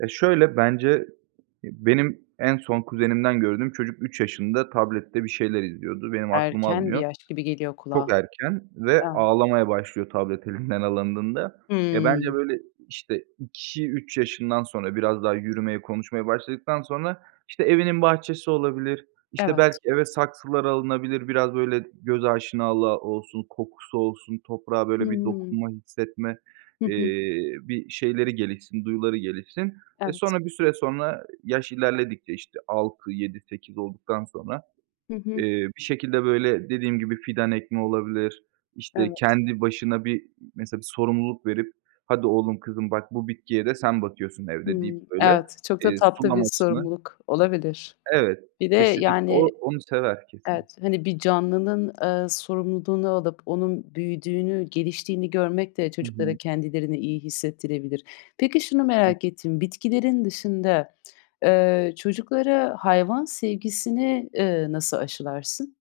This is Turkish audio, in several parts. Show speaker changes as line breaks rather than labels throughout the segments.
E, şöyle, bence benim en son kuzenimden gördüğüm çocuk 3 yaşında tablette bir şeyler izliyordu, benim aklım
Erken bir
almıyor.
yaş gibi geliyor
Çok
kulağa.
erken ve
A!
ağlamaya başlıyor tablet elinden alındığında. Ya, bence,
Hımm.
böyle, işte, 2-3 yaşından sonra biraz daha yürümeye, konuşmaya başladıktan sonra, işte, evinin bahçesi olabilir, işte, belki
Evet.
eve saksılar alınabilir, biraz böyle g göz aşinalığı olsun, kokusu olsun, toprağa,
Hı
böyle, bir
hı.
dokunma, hissetme,
Hı hı.
eee, bir şeyleri gelişsin, duyuları gelişsin. E,
Evet.
sonra bir süre sonra, yaş ilerledikçe işte 6, 7, 8 olduktan sonra,
Hı
eee,
hı.
bir şekilde böyle dediğim gibi fidan ekmek olabilir, işte
Evet.
kendi başına bir mesela bir sorumluluk verip: "Hadi oğlum kızım, bak bu bitkiye de sen bakıyorsun evde." deyip
Hımm,
böyle,
evet, çok da
eee,
tatlı bir
sulamasını
sorumluluk olabilir.
Evet,
Bir de
kesinlikle o
yani,
onu sever kesin.
evet, hani, bir canlının, eee, sorumluluğunu alıp onun büyüdüğünü, geliştiğini görmek de
Hı hı.
çocuklara kendilerini iyi hissettirebilir. Peki, şunu merak ettim, bitkilerin dışında, eee, çocuklara hayvan sevgisini, eee, nasıl aşılarsın?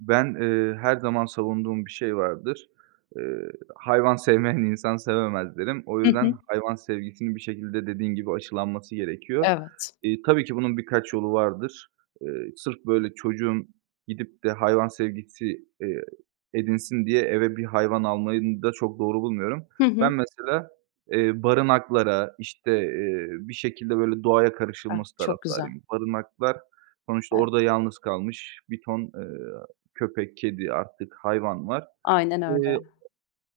Ben, eee, her zaman savunduğum bir şey vardır. Iıı, hayvan sevmeyen, insan sevemez derim. O
Hı hı.
yüzden, hayvan sevgisinin bir şekilde, dediğin gibi, aşılanması gerekiyor.
Evet.
İii, tabii ki bunun birkaç yolu vardır. Eee, sırf böyle çocuğun gidip de hayvan sevgisi, eee, edinsin diye eve bir hayvan almayı n da çok doğru bulmuyorum.
Hı
Ben
hı.
mesela, eee, barınaklara, işte, eee, bir şekilde böyle doğaya
Ah,
karışılması
çok güzel.
taraftarıyım. Barınaklar sonuçta orada
Evet.
yalnız kalmış bir ton, eee, köpek, kedi, artık hayvan var.
Aynen öyle.
Eee,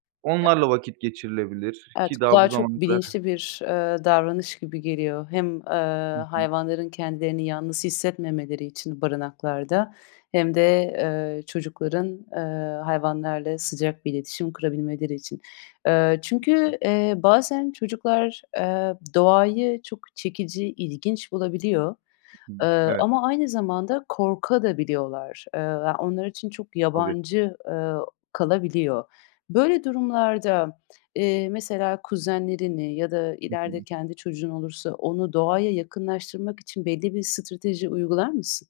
o
E
onlarla vakit geçirilebilir
Evet,
ki daha
kulağa
bu
çok
zamana kadar
bilinçli bir, eee, davranış gibi geliyor. Hem, eee,
Hı hı.
hayvanların kendilerini yalnız hissetmemeleri için barınaklarda hem de, eee, çocukların, eee, hayvanlarla sıcak bir iletişim kurabilmeleri için. Eee,
Hı hı.
çünkü, eee, bazen çocuklar, eee, doğayı çok çekici, ilginç bulabiliyor,
Hı hı.
eee,
Evet.
ama aynı zamanda korkabiliyorlar da. Eee, ya onlar için çok
Tabii.
yabancı, eee, kalabiliyor. Böyle durumlarda, eee, mesela kuzenlerini ya da
Hı
ileride
hı.
kendi çocuğun olursa onu doğaya yakınlaştırmak için belli bir strateji uygular mısın?